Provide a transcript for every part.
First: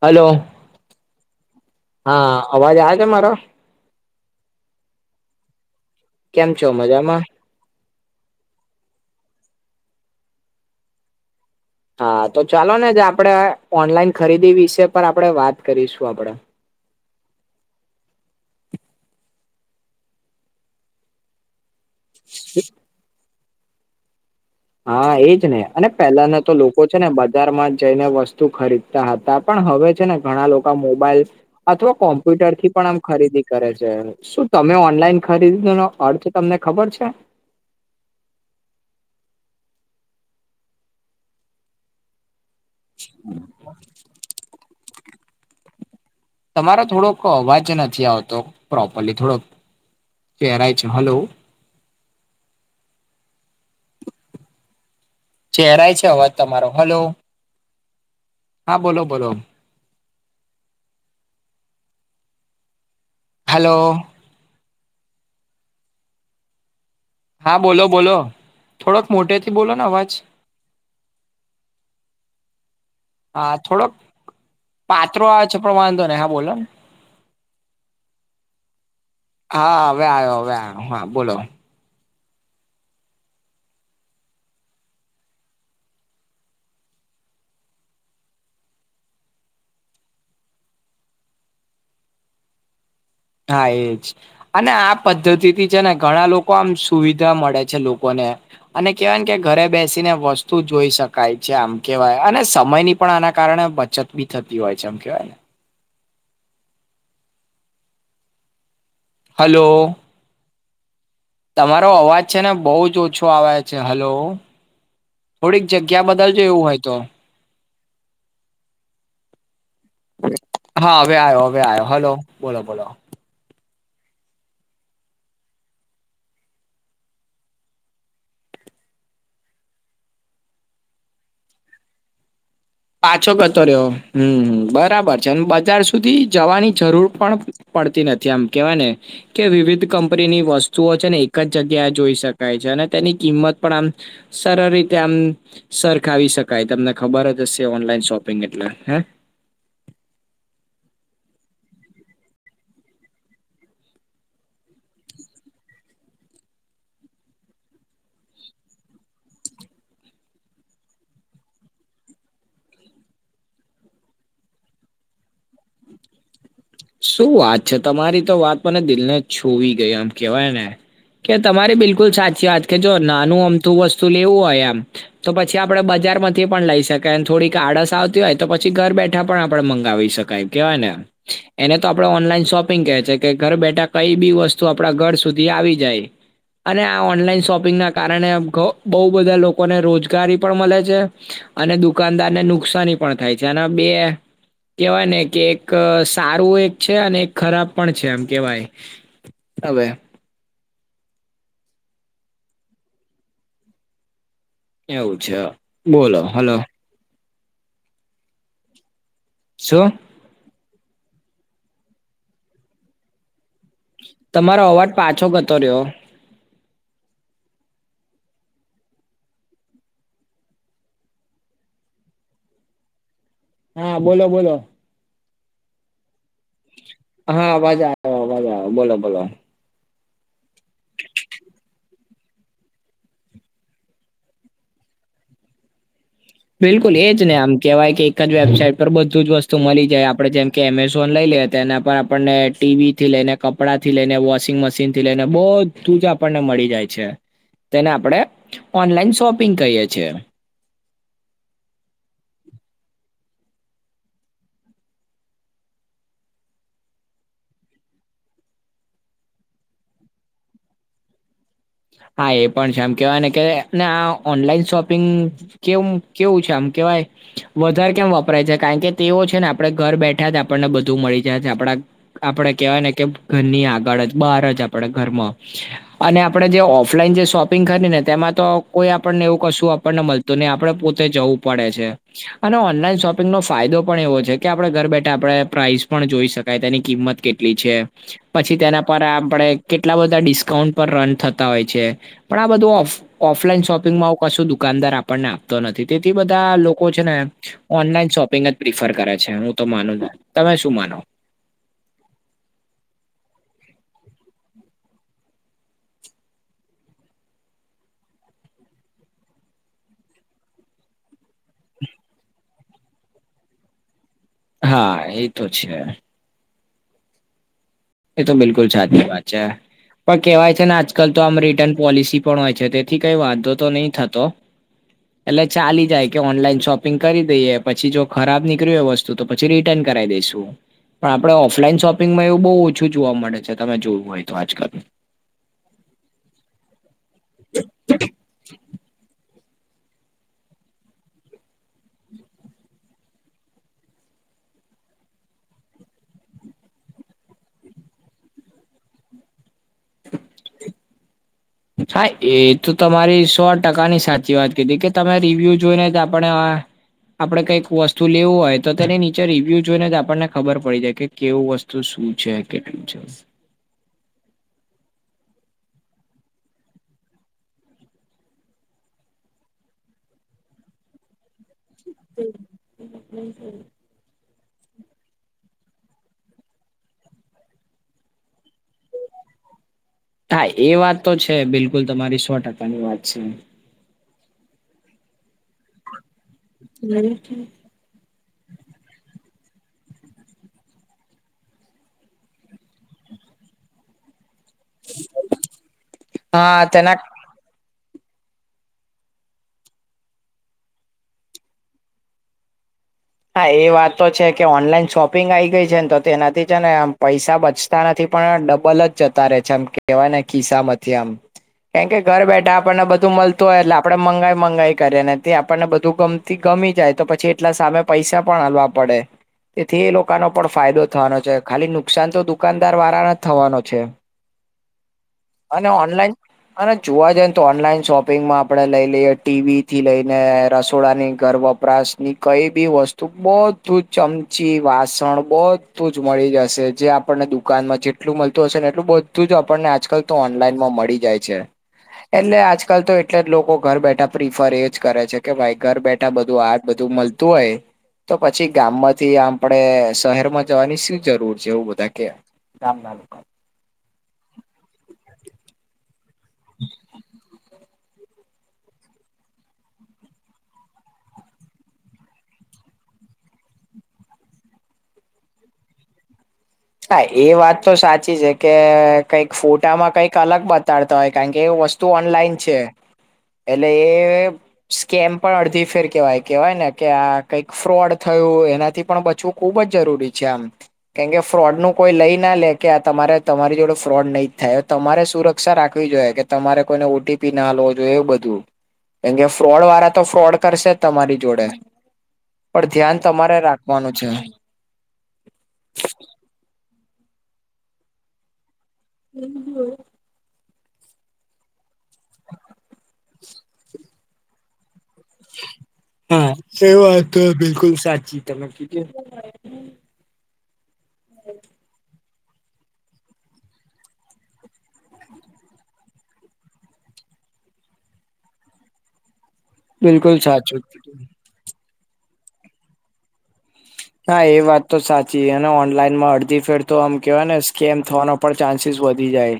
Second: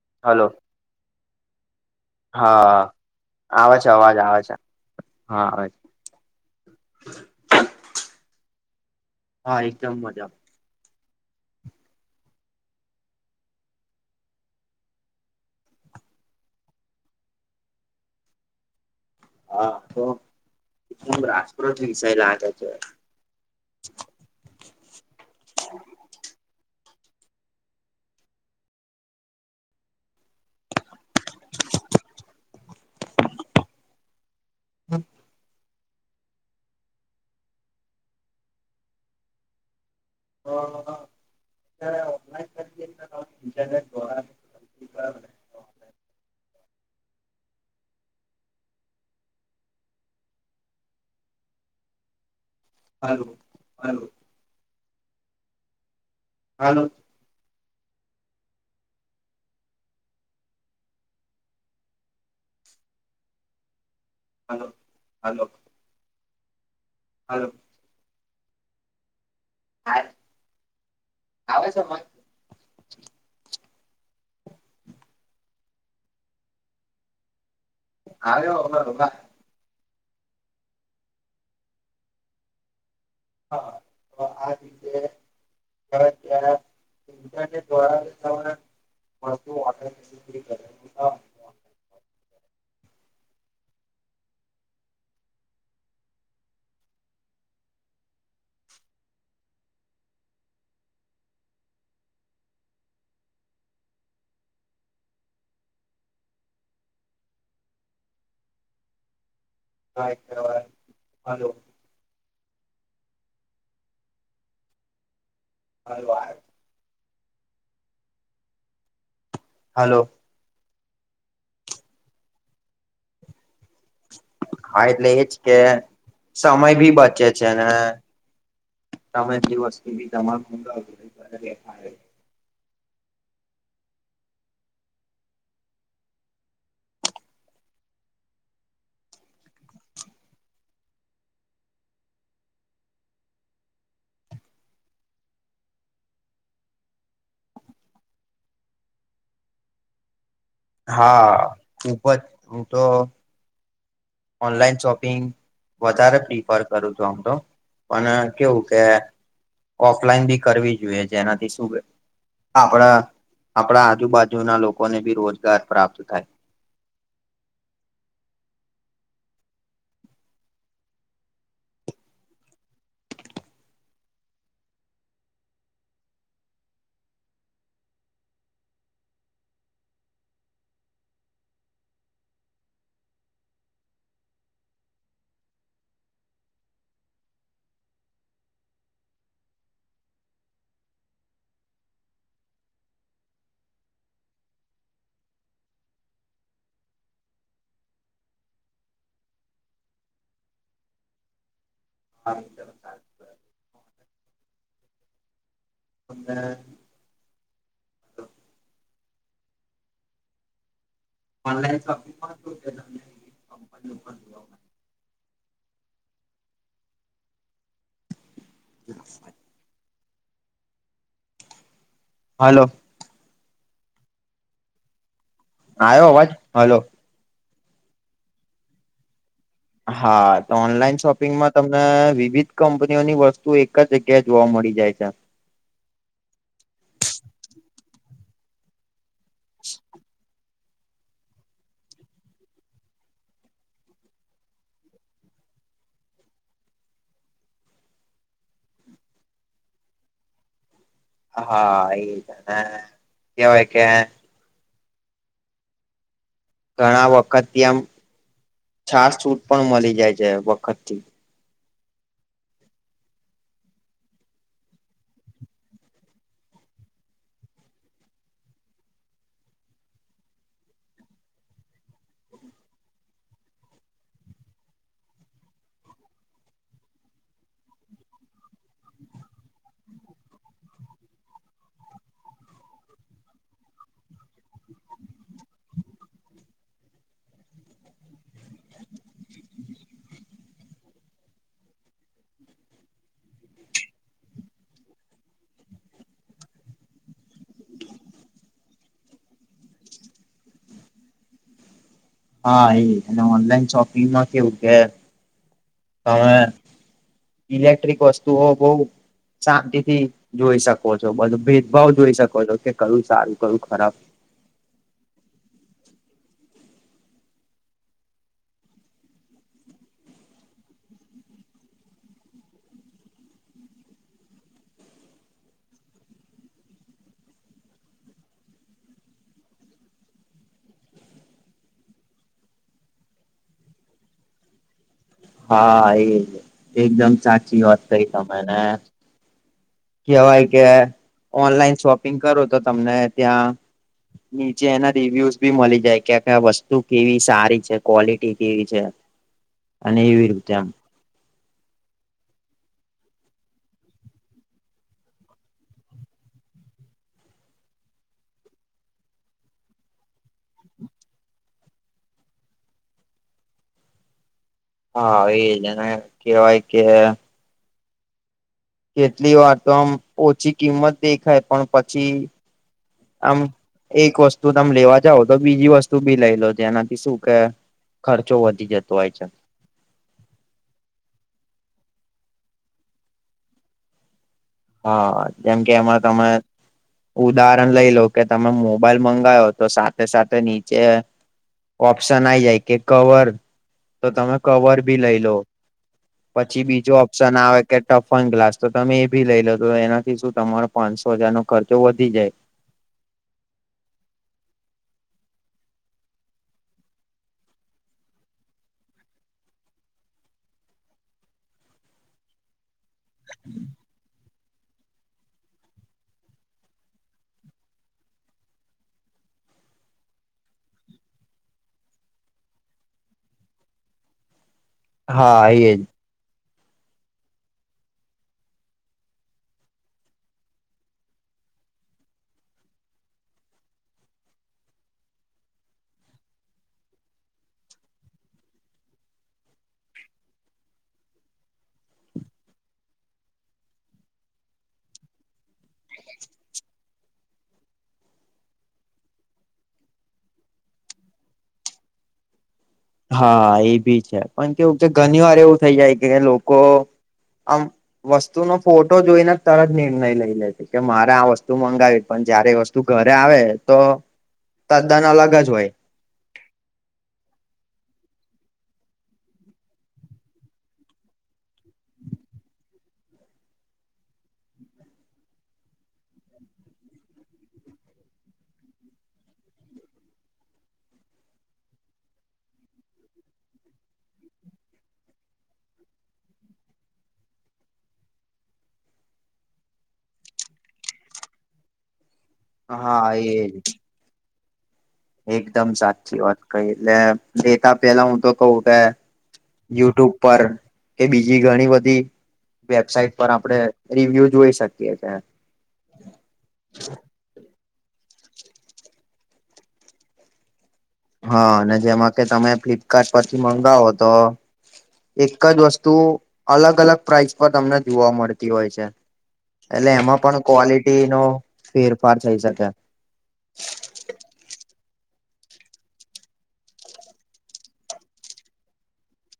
Hello અવાજ હા આવે છે મારો આવે છે અવાજ આવે છે હા કેમ છો મજામાં હા એકદમ મજા હા તો ચાલો ને જ આપણે ઓનલાઈન ખરીદી વિશે પર આપણે વાત કરીશું આપણે હા તો રાજપ્રત વિષય લાગે છે. હા એજ ને અને પેલાના તો લોકો છે ને બજારમાં જઈને વસ્તુ ખરીદ તા હતા પણ હવે છે ને ઘણા લોકો મોબાઈલ અથવા કોમ્પ્યુટર થી પણ આમ ખરીદી કરે છે શું તમે ઓનલાઈન ખરીદીનો અર્થ તમને ખબર છે [unintelligible] ક્યારે આવો થાય [inaudible] તમારો થોડોક અવાજ નથી આવતો પ્રોપરલી થોડોક ધેરાય છે હલો હલો હલો ચહેરાય છે અવાજ તમારો હલો હા બોલો બોલો હલો હાલ હલો હલો હા બોલો બોલો થોડોક મોટેથી બોલો ને અવાજ આવે છે અવાજ હા થોડોક પાત્રો આવે છે પણ વાંધો નહી હા બોલો ને આયો અવે અવાજ હા હવે આયો હવે આયો હા બોલો હા તો આ રીતે [unintelligible] દ્વારા તમે [unintelligible] હા એજ અને આ પદ્ધતિ થી છે ને ઘણા લોકો આમ સુવિધા મળે છે લોકોને અને કેવાય ને કે ઘરે બેસીને વસ્તુ જોઈ શકાય છે આમ કેવાય અને સમય ની પણ આના કારણે બચતબી થતી હોય છે એમ કેહેવાય ને. હલો [unintelligible] હલો તમારો અવાજ છે ને બહુ જ ઓછો આવેછે હલો થોડીક જગ્યા હલો બદલજો એવું હોય તો હલો હા હવે આયો હવે આયો હલો બોલો બોલો હા એટલે એજ કે સમય ભી બચે છે ને તમે [unintelligible] પાછો કરતો રહ્યો. હમ્મ બરાબર છે અને બજાર સુધી જવાની જરૂર પણ પડતી નથી આમ કેવાય ને. કે વિવિધ કંપનીની વસ્તુઓ છે ને એક જ જગ્યાએ જોઈ શકાય છે. અને તેની કિંમત પણ આમ સરળ રીતે આમ સરખાવી શકાય તમને ખબર અજ જશે ઓનલાઈન શોપિંગ એટલે હે. હા, ખૂબજ અહ તો ઓનલાઈન શોપિંગ વધારે પ્રિફર કરું છું આમ તો પણ કેવું કે ઓફલાઈન બી કરવી જોઈએ જે એનાથી શું આપડા આપડા આજુબાજુ ના લોકોને બી રોજગાર પ્રાપ્ત થાય. શું વાત છે. તમારી તો વાત મને દિલને છુવી ગઈ આમ કેવાય ને. કે તમારી બિલકુલ સાચી વાત કે જો નાનું અમતું વસ્તુ લેવું હોય આમ તો પછી આપડે બજારમાંથી પણ લઈ શકાય થોડીક આડસ આવતી હોય તો પછી ઘર બેઠા પણ આપડે મંગાવી શકાય. કવાયને. એને તો આપડા ઓનલાઈન શોપિંગ કે છે કે ઘર બેઠા કઈ બી વસ્તુ આપડા ઘર સુધી આવી જાય. અને આ ઓનલાઈન શોપિંગના કારણે કો બહુ બધા લોકોને રોજગારી પણ મલે છે અને દુકાનદાર ને નુકસાની પણ થાય છે અનેના બે કહેવાય ને કે એક સારું એક છે અને એક ખરાબ પણ છે એમ કેવાય હવે. હા. એવું છે બોલો હલો. શું? ઓનલાઈન શોપિંગ પર [inaudible] કંપની ઉપર તમારો અવાજ પાછો ગતો રહ્યો. જેના ફાય હલો. હા બોલો બોલો. આયો અવાજ હલો. હા આવાજ આયો આવાજ આયો બોલો બોલો. હા તો ઓનલાઈન શોપિંગમાં તમને વિવિધ કંપનીઓની વસ્તુ એક જગ્યાએ જોવા મળી જાય છે. બિલકુલ એ જ ને આમ કહેવાય કે એક જ વેબસાાઈટ પર બધું જ વસ્તુ મલી જાય આપડે જેમ કે એમેઝોન લઈ લે હતા એના પર આપણને ટીવી થી લઈને કપડાંથી લઈને વોશિંગ મશીન થી લઈને બ ધુંજ આપણને મળી જાય છે તેને આપડે ઓનલાઈન શોપિંગ કહીએ છે. હા, એ તને કેવાય કે ઘણા વખતથી આમ છાસ છૂટ પણ મળી જાય છે વખતથી. હા એ પણ છે આમ કેહેવાય ને કે, ને આ ઓનલાઈન શોપિંગ કેમ કેવું છે, આમ કેવાય વધારે કેમ વપરાય છે, કારણ કે તેઓ છે, ને આપડે ઘર બેઠા જ આપણને બધું મળી જાય આપડા આપડે કેવાય ને કે ઘરની આગળ જ બહાર જ આપડે ઘરમાં અને આપડે જે ઓ ઓફલાઈન જે શોપિંગ કરી ને તેમાં તો કોઈ આપણને એવું કશું આપણને મળતું નહી, આપડે પોતે જવું પડે છે. અને ઓનલાઈન શોપિંગનો ફાયદો પણ એવો છે કે આપડે ઘર બેઠા આપણે પ્રાઇસ પણ જોઈ શકાય તેની કિંમત કેટ તી છે. પછી તેના પર આપણે કેટલા બધાં ડિસ્કાઉન્ટ પર રન થતા હોય છે. પણ આ બધું ઓફ ઓફલાઈન શોપિંગમાં આવું કશું દુકાનદાર આપણને આપતો નથી તેથી બધા લોકો છે ને ઓનલાઈન શોપિંગ જ પ્રિફર કરે છે હું તો માનું છું. તમે શું માનો? હા, એ અને ઓનલાઈન શોપિંગમાં કેવું કે અહ ઇલેક્ટ્રિક વસ્તુઓ બહુ શાંતિથી જોઈ શકો છો બધું ભેદભાવ જોઈ શકો છો કે કરું સારું કરું ખરાબ. હા, એ તો છે. એ તો બિલકુલ સાચી વાત છે. પણ કેહેવાય છે, ને આજકાલ તો આમ રિટર્ન પોલિસી પણ હોય છે. તેથી કઈ વાંધો તો નહી થતો. એટલે ચાલી જાય કે ઓનલાઈન શોપિંગ કરી દઈએ પછી જો ખરાબ નીકરયુ વસ્ સ્તુ તો પછી રિટર્ન કરાય દેસું પણ આપણે ઓફલાઈન સોપિંગ માં એવું બઉ ઓ છું જોવા મળે છે, તમે જોયુ હોય તો આજકાલ. હા, એજ. એકદમ સાચી વાત કહી તમે ને! કહેવાય કે ઓનલાઈન શોપિંગ કરો તો તમને ત્યાં. નીચે એના રિવ્યુઝ બી મલી જાય, કે આ વસ્તુ કેવી સારી છે? ક્વલિટી કેવી છે? અને [unintelligible] હા, એ તો તમારી સો ટકાની સાચી વાત કીધી કે તમે રિવ્યુ જોઈને જ આપણે આપણે કઈક વસ્તુ લેવું હોય, તો તેને નીચે રિવ્યુ જોઈને જ આપણને ખબર પડી જાય કે કેવું વસ્તુ શું છે? કેટલુ છે? હા, એ જ. એને કેવાય કે કેટલી વાર તો આમ ઓછી કિંમત દેખાય, પણ પછી આમ એક વસ્તુ તમે લેવા જાઓ તો બીજી વસ્તુ બી લઈ લો. જેનાથી સુ કે ખર્ચો વધી જતો હોય છે. હા, એ વાત તો છે. બિલકુલ, તમારી સો ટકાની વાત છે. હા, જેમ કે એમાં તમે ઉદાર રણ લઈ લો કે તમે મોબાઈલ મંગાયો, તો સાથે સાથે નીચે ઓપ્શન આઈ જાય કે કવર તો તમે કવર બી લઈ લો હા પછી બીજો તેના ઓપ પ્શન આવે કે ટફન ગ્લાસ. તો તમે એ બી લઈ લો. તો એનાથી સુ તમારો પાંચસો હજાર નો ખર્ચો વધી જાય હા, એ વાત તો છે, કે ઓનલાઈન શોપિંગ આઈ ગઈ છે ને તો તેનાથી છે ને આમ પૈસા બચ તા નથી પણ ડબલ જ જતા રહે છે, આમ કહેવાય ને ખિસ્સામાંથી આમ કેમ કે ઘર બેઠા આપણને બધું મલતું હોય, એટલે આપણે મંગાઈ મંગાઈ કરીએ, ને તે આપણને બધું ગમત થી ગમી જાય તો પછી, એટલા સામે પૈસા પણ આલવા પડે. તેથી એ લોકાનો પણ ફાયદો થવાનો છે, ખાલી નુકસાન તો દુકાનદાર વારાને થવાનો છે. હા અને એજ. ઓનલાઈન અને જોવા જઈને તો ઓનલાઈન શોપિંગમાં આપડે લઈ લઈએ, ટીવી થી લઈને રસોડાની ઘર વપ પરાશની કઈ પ બી વસ્તુ, બધું જ ચમચી, વાસણ, બધું જ મળી જશે, જે આપણને દુકાનમાં જે. એટલું મળતું હશે ને એટલું બધું જ આપણને આજકાલ તો ઓનલાઈન માં મળી જાય છે. એટલે આજકાલ તો એટલે જ લોકો ઘર બેઠા પ્રિફર એજ કરે છે, કે ભાઈ ઘર બેઠા બધું આડ બધું મલ્ત તો એ તો પછી ગામમાંથી આપડે શહેરમાં જવાની શી જરૂર છે, એવું બધા કે. ગામના લોકો હા એ ભી છે, પણ કેવું ઘણી વાર એવું થઈ જાય કે લોકો આમ વસ્તુનો ફોટો જોઈને તરત નિર્ણય લઈ લે છે, કે મારે આ વસ્તુ મંગાવી પણ જયારે વસ્ તું ઘરે આવે તો તદ્દન અલગ જ હોય. હા એ વાત તો સાચી છે કે કઈક ફોટામાં કંઈક અલગ બતાડતા હોય કારણ કે એ વસ્ તું ઓનલાઈન છે, એટલે એ સ્કેમ પણ અડધી ફેર કેવાય કેવાય ને કે આ કઈક ફ્રોડ થયું એનાથી પણ બચવું ખુબ જ જરૂરી છે આમ, કેમ કે ફ્રોડનું કોઈ લઈ નાલે, કે આ તમારે તમારી જોડે ફ્રોડ નહી થાય, તમારે સુરક્ષા રાખવી જોઈએ કે તમારે કોઈને ઓટીપી ના આલવો જોયે એવું બધું. કેમ કે ફ્રોડ વાળા તો ફ્રોડ કરશે જ તમારી જોડે. પણ ધ્યાન હા તમારે એજ. રાખવાનું છે. એકદમ સાચી વાત. કઈ એટલે દેતા પેલા હું તો કઉ કે યુટ્યુબ પર એ બીજી ઘણી બધી વેબસાઇટ પર આપણે રિવ્યુ જોઈ શક હા, એ વાતતો બિલકુલ સાચી તમે કીધી. હા અને જેમાં કે તમે ફ્લિપકાર્ટ પરથી મંગાવો તો એક જ વસ્તુ અલગ અલગ પ્રાઇઝ પર તમને જોવા મળતી હોય છે. એટલે બિલકુલ એમાં પણ સાચું ક્વોલિટીનો ફેરફાર થઈ શકે હા એ વાત તો સાચીને ઓનલાઈનમાં અડધી ફેરતો આમ કેવાય ને સ્કેમ થવાનો પણ ચાન્સીસ વધી જાય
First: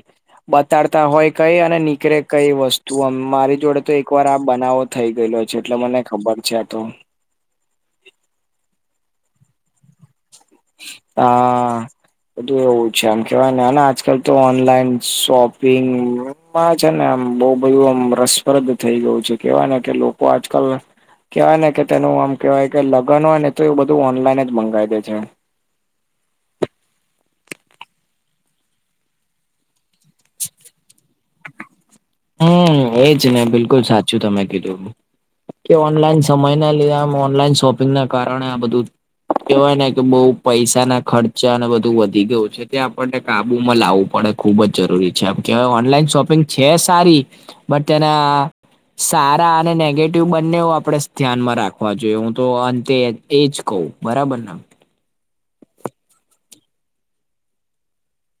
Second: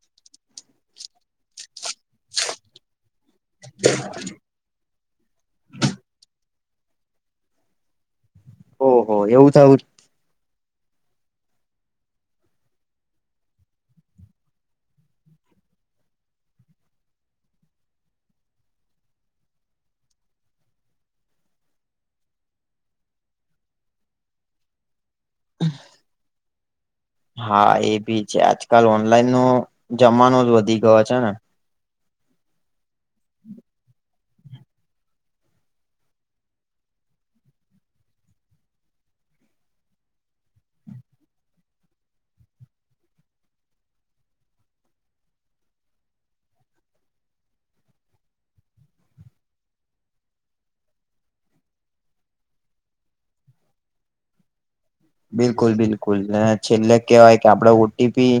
બતાડતા હોય કઈ અને નીકળે કઈ વસ્તુ. તું મારી જોડે તો એક વાર આ બનાવો થઈ ગયેલો છે એટલે મને ખબર છે આ તો. ઓ હો એવું થયુ હા બધું એવું છે, એમ કેવાય ને અને આજકાલ તો ઓનલાઈન શોપિંગ માં છે ને આમ બહુ બધું આમ રસપ્રદ થઈ ગયું છે કેવાય ને કે લોકો આજકાલ કહેવાય ને કે તેનું આમ કેહેવાય, કે લગન હોય ને તો એ બધું ઓનલાઈન જ મંગાય દે છે. હા એ ભી છે આજકાલ ઓનલાઈન નો જમાનો જ વધી ગયો છે ને હમ એજ ને બિલકુલ સાચું તમે કીધું કે ઓનલાઈન સમય ના લીધા ઓનલાઈન શોપિંગ ના કારણે આ બધું કેવાય ને કે બઉુ પૈસા ના ખર્ચા અને બધું વધી ગયું છે ત્યાં આપણને કાબુમાં લાવવું પડે. ખુબ જ જરૂરી છે, આમ કેહેવાય ઓનલાઈન શોપિંગ છે, સારી બટ તેના સારા અને નેગેટિવ બંનેઓ આપણેે ધ્યાનમાં રાખવા જોઈએ, હું તો અંતે એજ કવ બરાબર ને. બિલકુલ બિલકુલ ને છેલ્લે કેહેવાય કે આપડ ઓટીપી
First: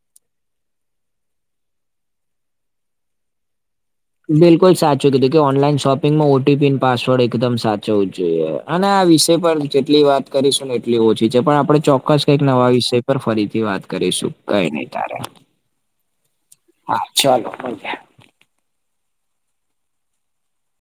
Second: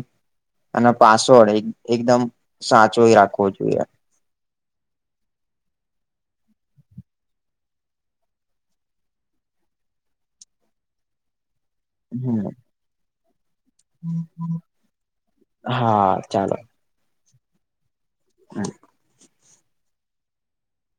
અને પાસવર્ડ એ એકદમ સાચો રાખવો જોઈએ. બિલકુલ સાચું કીધું કે ઓનલાઈન શોપિંગમાં ઓટીપી ન પાસવર્ડ એકદમ સાચવું જોઈએ. આ ને આ વિષય પર જેટલી વાત કરીશું ને એટલી ઓછી છે પણ આપણે ચો [inaudible] હમ, નવા વિષય પર ફરીથી વાત કરીશું કઈ નહી તારે. હા હા ચાલો મલીયે હા